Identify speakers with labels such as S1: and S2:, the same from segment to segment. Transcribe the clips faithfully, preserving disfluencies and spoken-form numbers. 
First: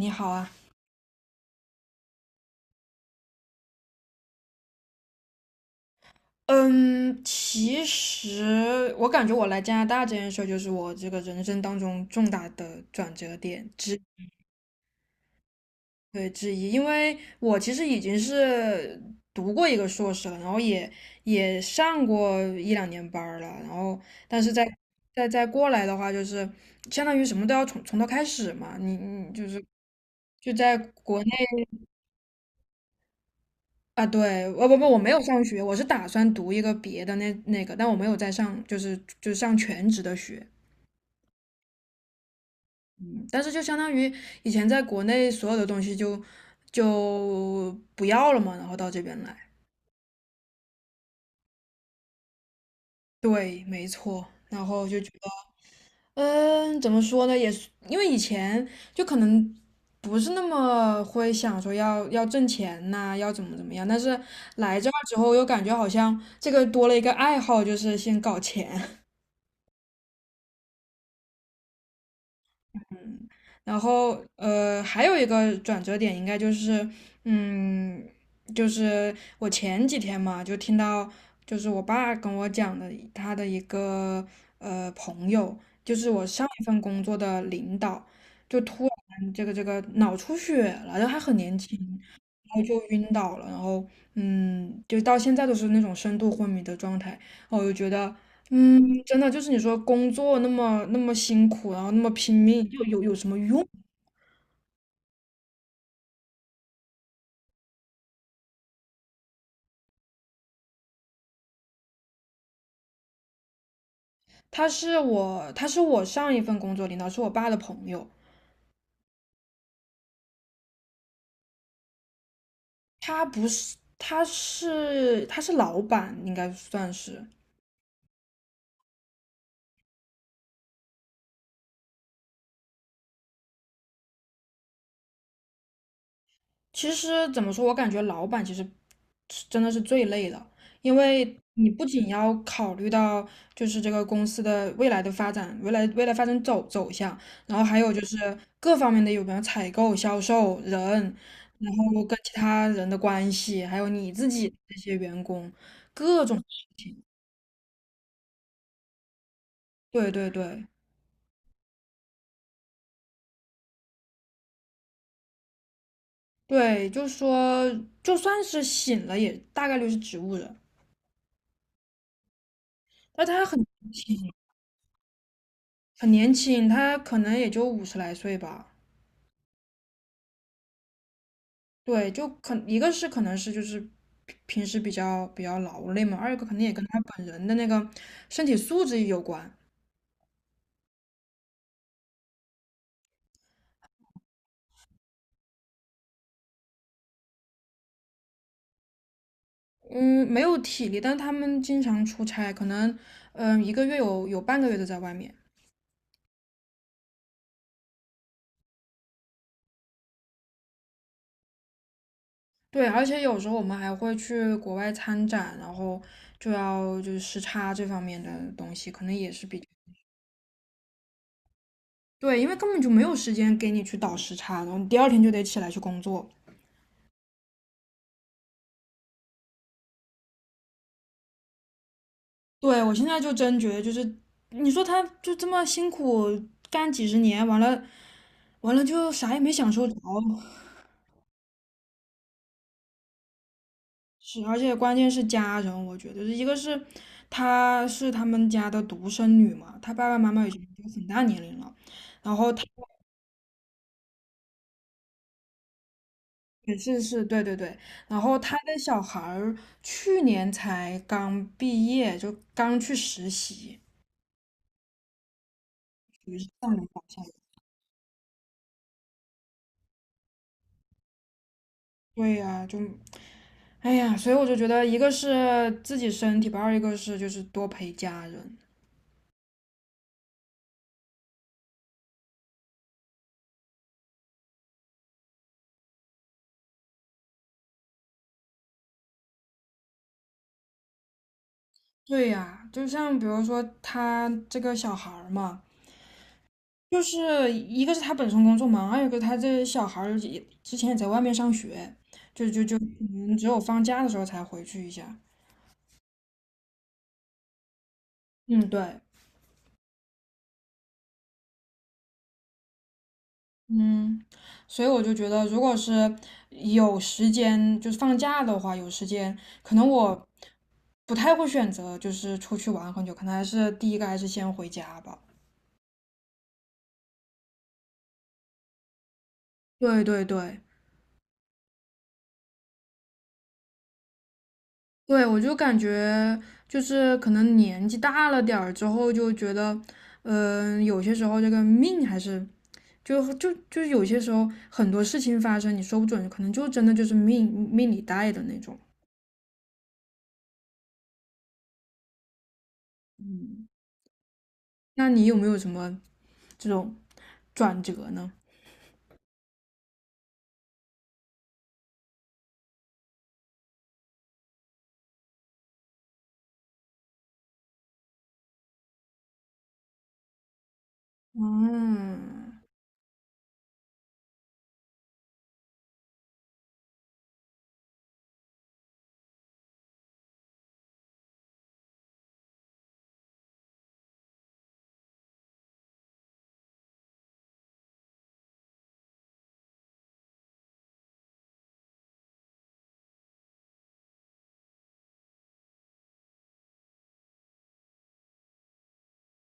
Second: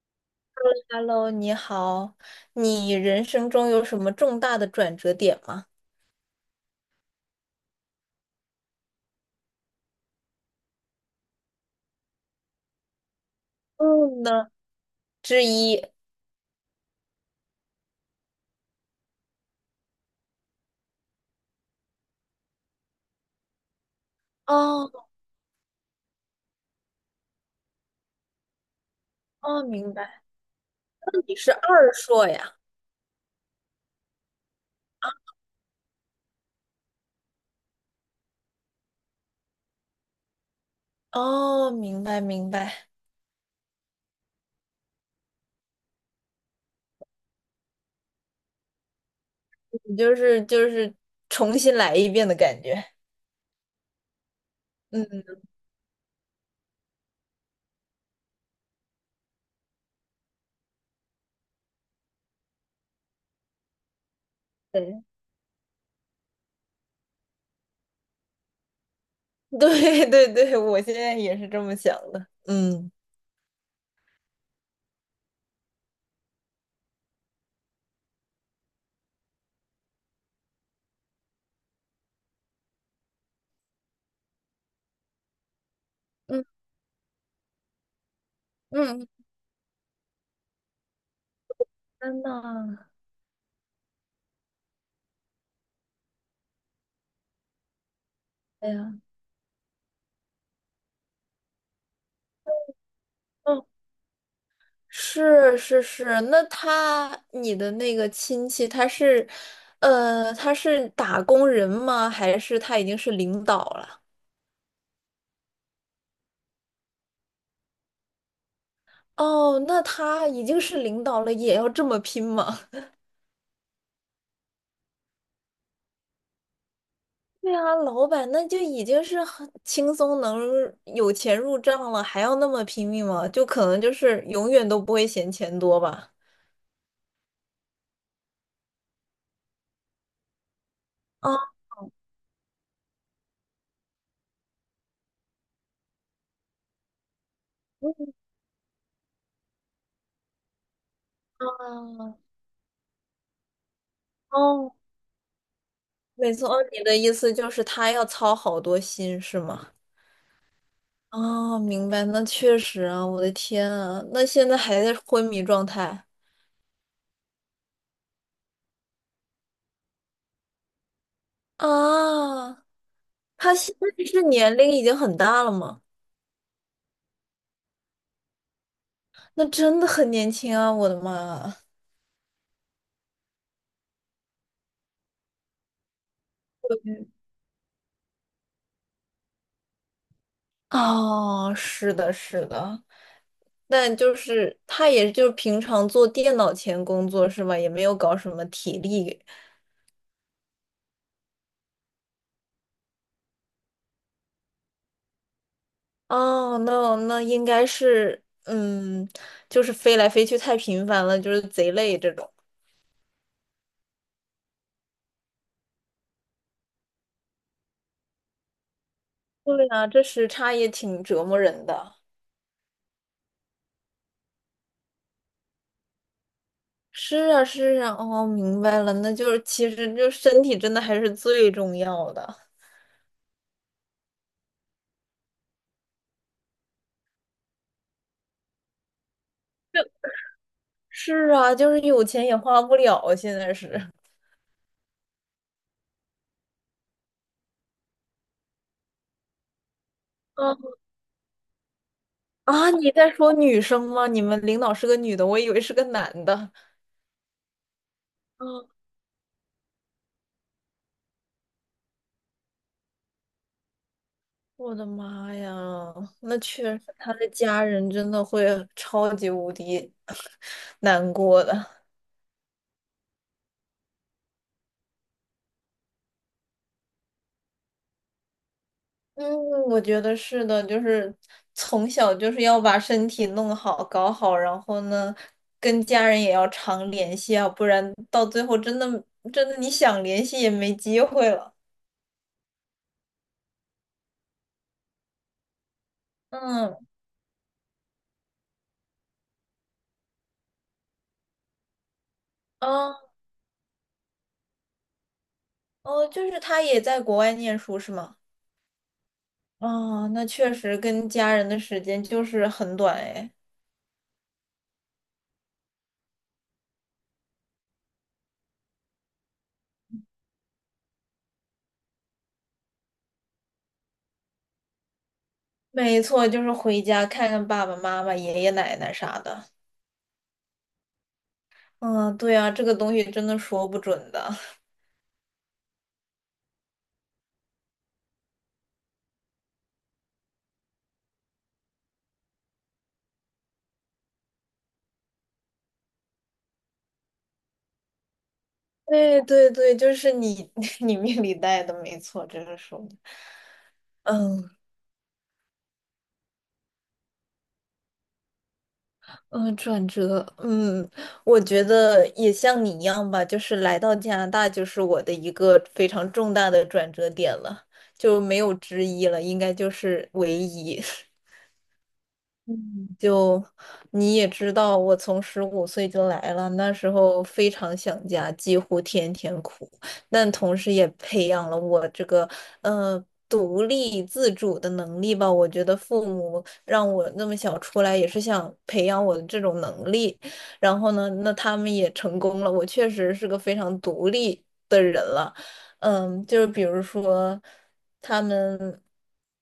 S1: 你好啊。
S2: Hello，你好，你人生中有什么重大的转折点吗？
S1: 嗯，其实我感觉我来加拿大这件事儿就是我这个人生当中重大的转折点之
S2: 嗯呢，之一。
S1: 对之一，因为我其实已经是读过一个硕士了，然后也也上过一两年班儿了，然后但是在
S2: 哦
S1: 在在过来的话，就是相当于什么都要从从头开始嘛，你你就是
S2: 哦，明白。
S1: 就在
S2: 那
S1: 国内。
S2: 你是二硕呀？
S1: 啊，对，我不不，我没有上学，我是打算读一个别的那那个，但我没有在上，就是就是上全职的学。
S2: 哦，明白明白，
S1: 嗯，但是就相当于以前在国内所有的东西就就不要了嘛，然后到这边来。
S2: 你就是就是重新来一遍的感觉。
S1: 对，没错，然后就觉得，
S2: 嗯，
S1: 嗯，怎么说呢，也是因为以前就可能不是那么会想说要要挣钱呐、要怎么怎么样，但是来这儿
S2: 对
S1: 之后又感觉好像这个多了一个爱好，就是先搞钱。
S2: 对对对，我现在也是这么想的。嗯
S1: 然后呃，还有一个转折点应该就是，嗯，就是我前几天嘛，就听到就是我爸跟我讲的他的一个呃朋友，就是我
S2: 嗯
S1: 上一份工作的领导，就突
S2: 嗯，
S1: 然这个这个脑出血了，然后还很年轻，
S2: 天
S1: 然后就
S2: 呐，
S1: 晕倒了。然后嗯，就到现在都是那种深度昏迷的状态，哦我就觉得
S2: 哎
S1: 嗯，
S2: 呀，
S1: 真的就是你说工作那么那么辛苦，然后那么拼命，又有有什么
S2: 嗯。
S1: 用？
S2: 是是是，那他你的那个亲戚他是，呃，他是打工人吗？还是他已经是领导了？
S1: 他是我，他是我上一份工作领导，是我爸的朋友。
S2: 哦，那他已经是领导了，也要这么拼吗？
S1: 他不是，他是他是老板，应该算是。
S2: 对啊，老板那就已经是很轻松能有钱入账了，还要那么拼命吗？就可能就是永远都不会嫌钱多吧。
S1: 其实怎么说，我感觉老板其实是真的是最累的，因为
S2: 啊
S1: 你不仅要考虑到就是这个公司的未来的发展，未来未来发展走走向，然后还有就是各方面的有没有采购、销售、人，然后
S2: 啊
S1: 跟其他人的关系，还有你自己这
S2: 哦，
S1: 些员工，各
S2: 没
S1: 种
S2: 错，哦
S1: 事
S2: 你的
S1: 情。
S2: 意思就是他要操好多心，是吗？
S1: 对对对
S2: 哦，明白，那确实啊，我的天啊，那现在还在昏迷状态
S1: 对，就说，就算是醒了，也大概率是植物人，
S2: 啊？
S1: 但他
S2: 他
S1: 很
S2: 现
S1: 年
S2: 在是
S1: 轻
S2: 年龄已经很大了吗？
S1: 很年轻，他可能也就五十来岁吧。
S2: 那真的很年轻啊，我的妈啊！
S1: 对，就可一个是可能是就是平平时比较比较劳累嘛，二一个肯定也跟他本人的那个身体素质有关。
S2: 哦，是的，是的，但就是他也就是平常做电脑前工作是吧？也没有搞什么体力。
S1: 嗯，没有体力，但他们经常出差，可能嗯、一个月有有半个月都在外面。
S2: 哦，那那应该是，嗯，就是飞来飞去太频繁了，就是贼累这种。
S1: 对，而且有时候我们还会去国外参展，然后就要就是时差这方面的东西，可能也是比
S2: 对啊，这时差也挺折磨人的。
S1: 对，因为根本就没有时间给你去倒时差，然后你第二天就得起来去工作。
S2: 是啊，是啊，哦，明白了，那就是其实就身体真的还是最重要的。
S1: 对，我现在就真觉得，就是你说他就这么辛苦干几十年，完了完了就啥也没享受着。
S2: 是啊，就是有钱也花不了，现在是。
S1: 是，而且关键是家人，我觉得一个是她是他们家的独生女嘛，她爸爸妈妈已经
S2: 嗯
S1: 都很大年龄了。然后她
S2: 啊，你在说女生吗？你们领导是个女的，我以为是个男的。
S1: 也是是，对对对，然后她
S2: 啊，
S1: 的小孩儿去年才刚毕业，就刚去实习，
S2: 我的妈呀，
S1: 属
S2: 那
S1: 于是
S2: 确
S1: 上
S2: 实，
S1: 有老
S2: 他
S1: 下
S2: 的
S1: 有
S2: 家人真的会超级无敌 难过的。
S1: 对呀、就哎呀，所以我就觉得，一个是自己身体吧，二一个是就是多陪家人。
S2: 嗯，我觉得是的，就是从小就是要把身体弄好、搞好，然后呢，跟家人也要常联系啊，不然到最后真的真的你想联系也没机会了。
S1: 对呀，就像比如说他这个小孩儿嘛，
S2: 嗯，
S1: 就是一个是他本身工作忙，二一个他这小孩儿也之前也在外面上学，就就就可
S2: 啊
S1: 能只有放假的时候才回去一下。
S2: 哦，就是他也在国外念书是吗？
S1: 嗯，对。
S2: 哦，那确实跟家人的时间就是很短哎。
S1: 嗯，所以我就觉得，如果是有时间，就是放假的话，有时间，可能我不太会选择就是出去玩很久，可能还是第一个还是先回家吧。
S2: 没错，就是回家看看爸爸妈妈、爷爷奶奶啥的。
S1: 对对对
S2: 嗯，对啊，这个东西真的说不准的。
S1: 对，我就感觉就是可能年纪大了点儿之后，就觉得，嗯、有些时候这个命还是就就就有些时候很多事情发生，你说不准，可能就真的就是命命里带的那种。
S2: 对对对，就是你 你命里带的，没错，这个说的
S1: 嗯，
S2: 嗯
S1: 那你有没有什么这种转折呢？
S2: 嗯，转折，嗯，我觉得也像你一样吧，就是来到加拿大就是我的一个非常重大的转折点了，就没有之一了，应该就是唯一。
S1: 嗯，
S2: 嗯就你也知道，我从十五岁就来了，那时候非常想家，几乎天天哭，但同时也培养了我这个呃独立自主的能力吧。我觉得父母让我那么小出来，也是想培养我的这种能力。然后呢，那他们也成功了，我确实是个非常独立的人了。嗯，就是比如说，他们。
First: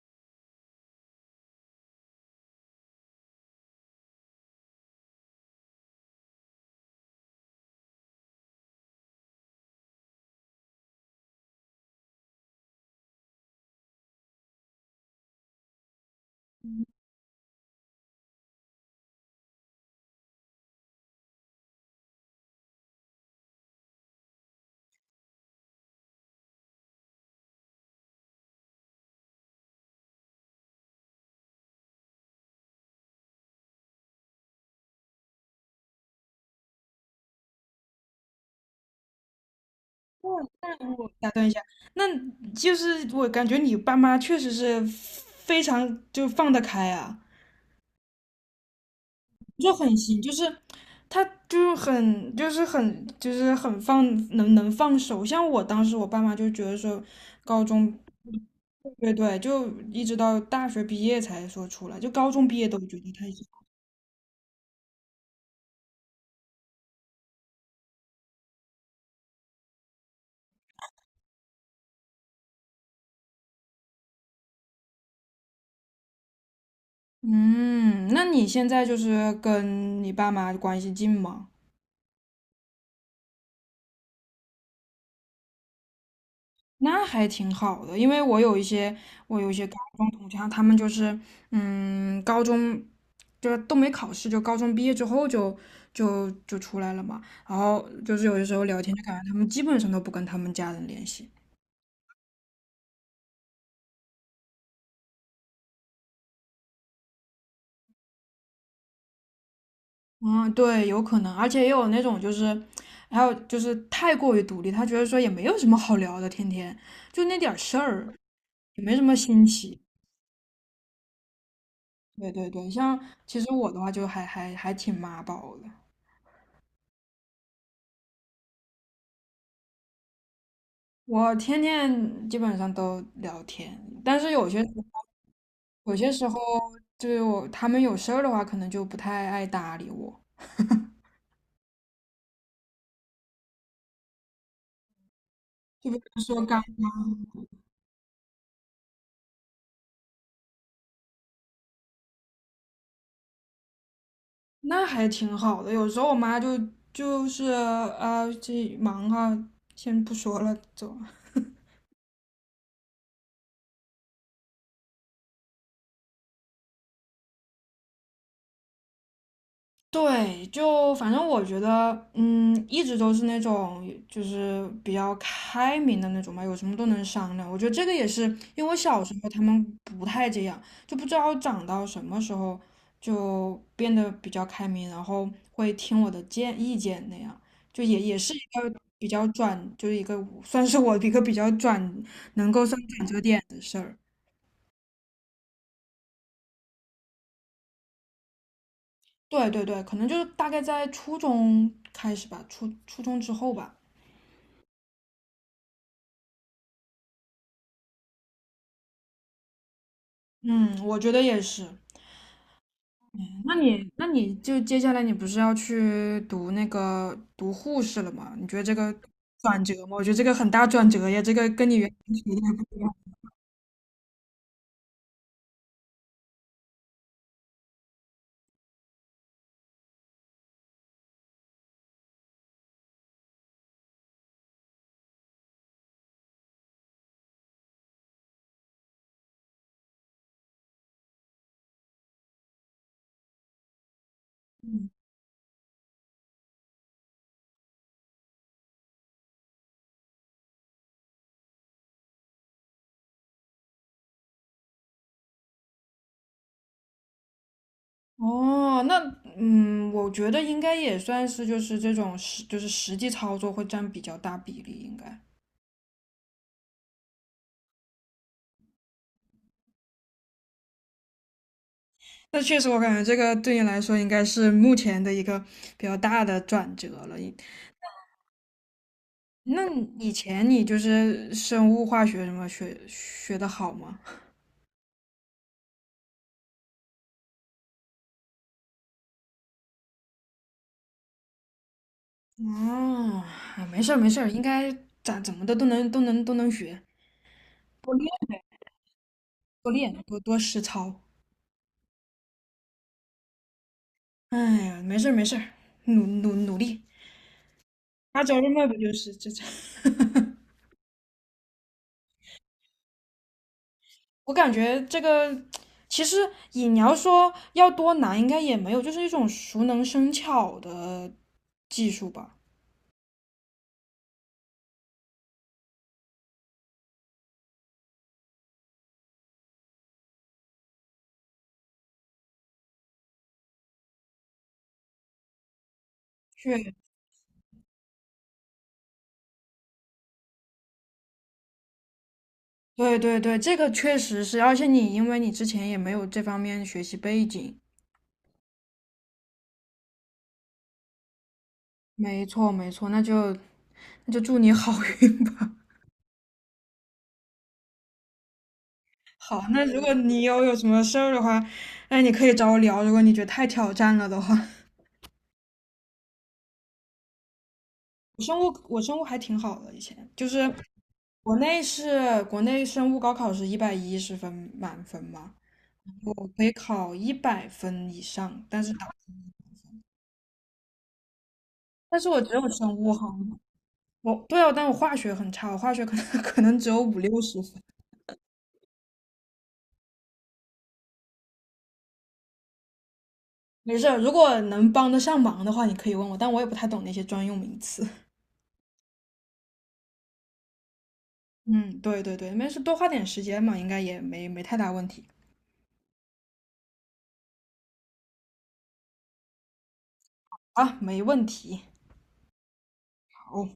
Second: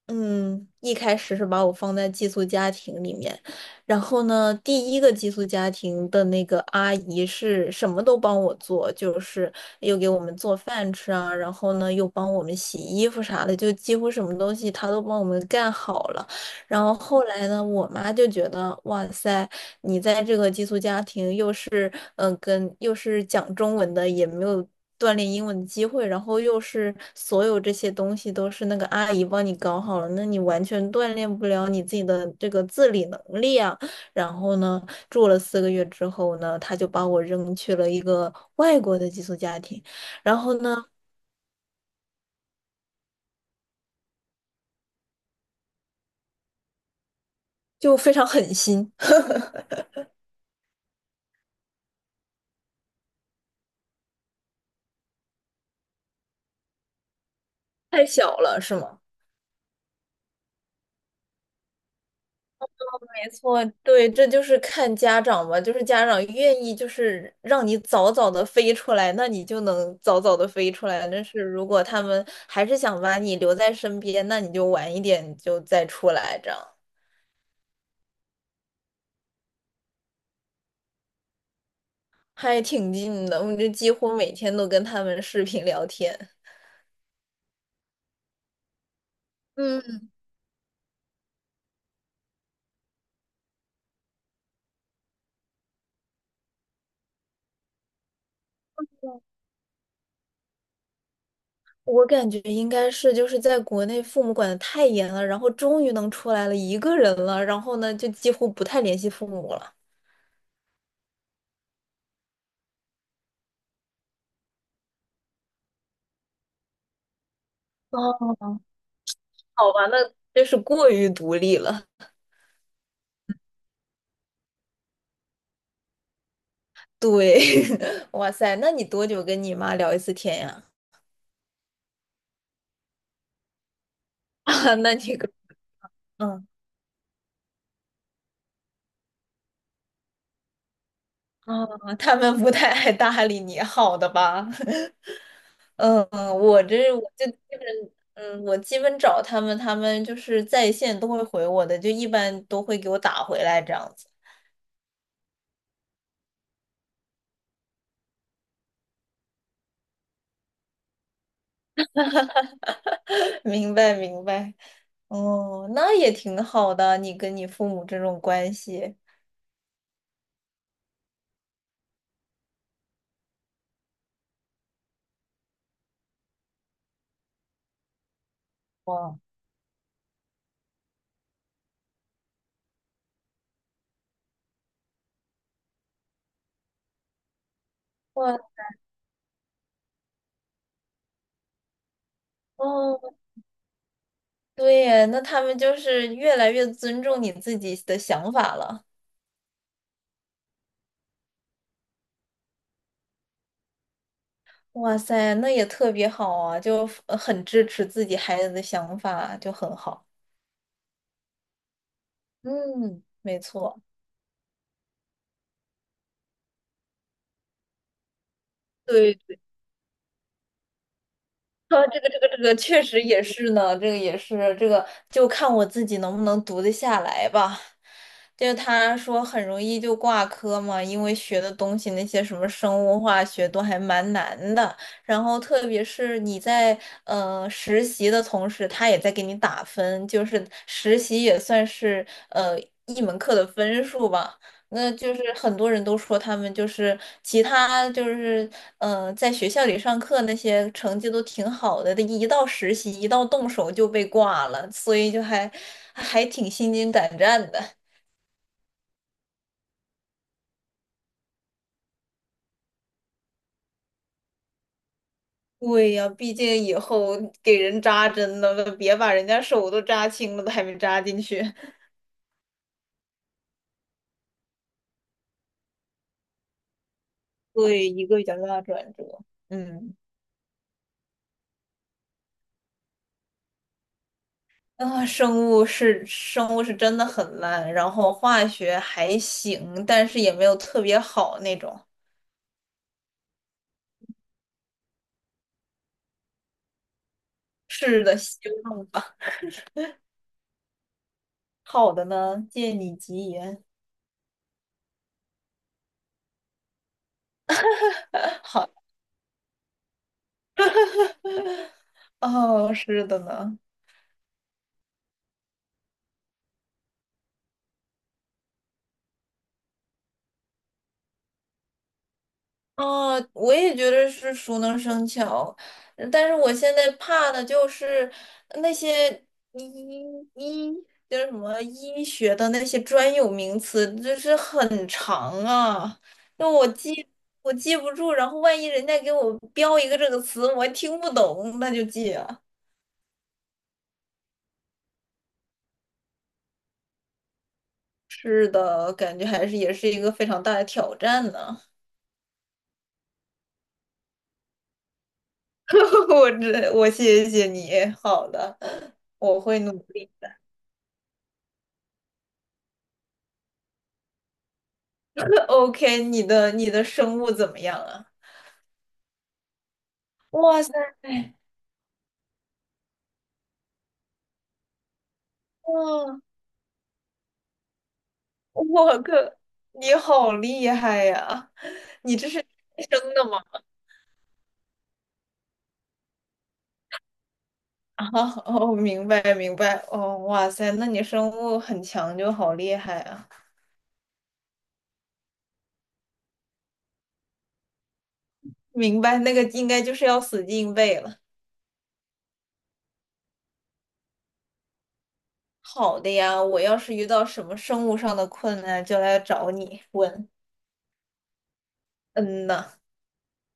S2: 嗯，一开始是把我放在寄宿家庭里面，然后呢，第一个寄宿家庭的那个阿姨是什么都帮我做，就是又给我们做饭吃啊，然后呢又帮我们洗衣服啥的，就几乎什么东西她都帮我们干好了。然后后来呢，我妈就觉得，哇塞，你在这个寄宿家庭又是嗯、呃跟又是讲中文的，也没有锻炼英文的机会，然后又是所有这些东西都是那个阿姨帮你搞好了，那你完全锻炼不了你自己的这个自理能力啊。然后呢，住了四个月之后呢，她就把我扔去了一个外国的寄宿家庭，然后呢，
S1: 我打断一下，那就是我感觉你爸妈确实是非常就放得开啊。
S2: 就非常狠心，
S1: 就 很行，就是他就是很就是很就是很放能能放手。像我当时我爸妈就觉得说，高中
S2: 太小了，是吗？
S1: 对对，就一直到大学毕业才说出来，就高中毕业都觉得
S2: 没
S1: 太小。
S2: 错，对，这就是看家长嘛，就是家长愿意就是让你早早的飞出来，那你就能早早的飞出来。但是如果他们还是想把你留在身边，那你就晚一点就再出来，这样
S1: 嗯，那你现在就是跟你爸妈关系近吗？
S2: 还挺近的。我就几乎每天都跟他们视频聊天。
S1: 那还挺好的，因为我有一些我有一些高
S2: 嗯，
S1: 中同学，他们就是嗯，高中就是都没考试，就高中毕业之后就就就出来了嘛。然后就是有的时候聊天，就感觉他们基本上都不跟他们家人联系。
S2: 我感觉应该是就是在国内父母管的太严了，然后终于能出来了一个人了，然后呢就几乎不太联系父母了。
S1: 嗯，对，有可能，而且也有那种就是，还有就是太过于独立，他觉得说也没有什么好聊的，天天就那点儿事儿，
S2: 哦，
S1: 也没什么新
S2: 好
S1: 奇。
S2: 吧，那真是过于独立了。
S1: 对对对，像其实我的话就还还还挺妈宝的，
S2: 对，哇塞，那你多久跟你妈聊一次天呀？
S1: 我天天基本上都聊天，但是 有些时
S2: 啊，那
S1: 候
S2: 你个，
S1: 有些时候，
S2: 嗯，
S1: 就是我他们有事儿的话，可能就不太爱搭理我。
S2: 啊，他们不太爱搭理你，好的吧？
S1: 就比
S2: 嗯，
S1: 如说
S2: 我
S1: 刚，
S2: 这我就基本，嗯，我基本找他们，他们就是在线都会回我的，就一般都会给我打回来这样子。
S1: 那还挺好的。有时候我妈就就是啊，这忙哈，先不说了，走。
S2: 明白，明白。哦，那也挺好的，你跟你父母这种关系。
S1: 对，就反正我觉得，嗯，一直都是那种就是比较开明的那种嘛，有什么都能商量。我觉得这个也是因为我小时
S2: 哇
S1: 候他们不太这样，就不知道长到什么时候就变得比较开明，然后会听我的建意见那样，就也也是
S2: 哇
S1: 一个比较转，就是一个算是我一个比较转
S2: 哦，
S1: 的事儿。
S2: 对耶，那他们就是越来越尊重你自己的想法了。
S1: 对对对，可能就是大概在初中开始吧，初初中之后吧。
S2: 哇塞，那也特别好啊，就呃很支持自己孩子的想法，就很好。
S1: 嗯，我觉得也是。
S2: 嗯，没
S1: 那
S2: 错。
S1: 你那你就接下来你不是要去读那个读护士了吗？你觉得这个
S2: 对。
S1: 转折吗？我觉得这个很大转折呀，这个跟你
S2: 呃，
S1: 原
S2: 这个这个这个确实也是呢，这个也是这个，就看我自己能不能读得下来吧。就他说很容易就挂科嘛，因为学的东西那些什么生物化学都还蛮难的。然后特别是你在呃实习的同时，他也在给你打分，就是实习也算是呃一门课的分数吧。那就是很多人都说他们就是其他就是嗯，在学校里上课那些成绩都挺好的，一到实习一到动手就被挂了，所以就还还挺心惊胆战的。
S1: 哦，那嗯，我觉得应该也算是就是这种实就是实际操作会占比较大比例，应该。
S2: 对呀，毕竟以后给人扎针了，别把人家手都扎青了，都还没扎进去。
S1: 那确实，我感觉这个对你来说应该是目前的一个比较大的转折了。
S2: 对，一个比较大的转折。
S1: 那
S2: 嗯，
S1: 以前你就是生物化学什么学学的好吗？
S2: 啊，生物是生物是真的很烂，然后化学还行，但是也没有特别好那种。
S1: 哦，啊没事儿没事儿，应该咋怎么的都能都能都能学，
S2: 是的，希望吧。
S1: 多练多多实操。
S2: 好的呢，借你吉言。
S1: 哎呀，没事儿没事儿，努努努力，他找 这么
S2: 好，
S1: 不就是这这？
S2: 哦，是的呢。
S1: 我感觉这个其实也你要说要多难，应该也没有，就是一种熟能生巧的技术吧。
S2: 哦，我也觉得是熟能生巧，嗯但是我现在怕的就是那些医医就是什么医学的那些专有名词，就是很长啊，那
S1: 确，
S2: 我记我记不住，然后万一人家给我标一个这个词，我还听不懂，那就记啊。
S1: 对对对，这个确实是，而且你因为你之前也没有这方面学习背景。
S2: 是的，感觉还是也是一个非常大的挑战呢。
S1: 没错没错，那就那就祝你好运吧。
S2: 我这我谢谢你，好的，我
S1: 好，
S2: 会
S1: 那
S2: 努
S1: 如果
S2: 力
S1: 你有
S2: 的。
S1: 有什么事儿的话，那你可以找我聊。如果你觉得太挑战了的话，
S2: OK，你的你的生物怎么样啊？
S1: 我生物我生物还挺好的，以前就是
S2: 哇塞，
S1: 国内是国内生物高考是一百一十分满分嘛，
S2: 哇
S1: 我可以考一百分以上，但是打
S2: 我靠，你好厉害呀！
S1: 但是
S2: 你
S1: 我
S2: 这
S1: 只
S2: 是
S1: 有生
S2: 天
S1: 物
S2: 生
S1: 好。
S2: 的吗？
S1: 我对啊，但我化学很差，我化学可能 可能只有五六十分。
S2: 啊，哦，明白明白，哦，哇塞，那你生物很强就好厉害啊！
S1: 没事儿，如果能帮得上忙的话，你可以问我，但我也不太懂那些专用名词。
S2: 明白，那个应该就是要死记硬背了。
S1: 嗯，对对对，没事，多花点时间嘛，应该也没没太大问题。
S2: 好的呀，我要是遇到什么生物上的困难，就来找你问。
S1: 啊，没问题。
S2: 嗯呐，
S1: 好，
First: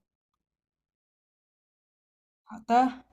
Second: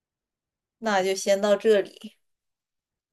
S2: 那就先到这里。
S1: 好的。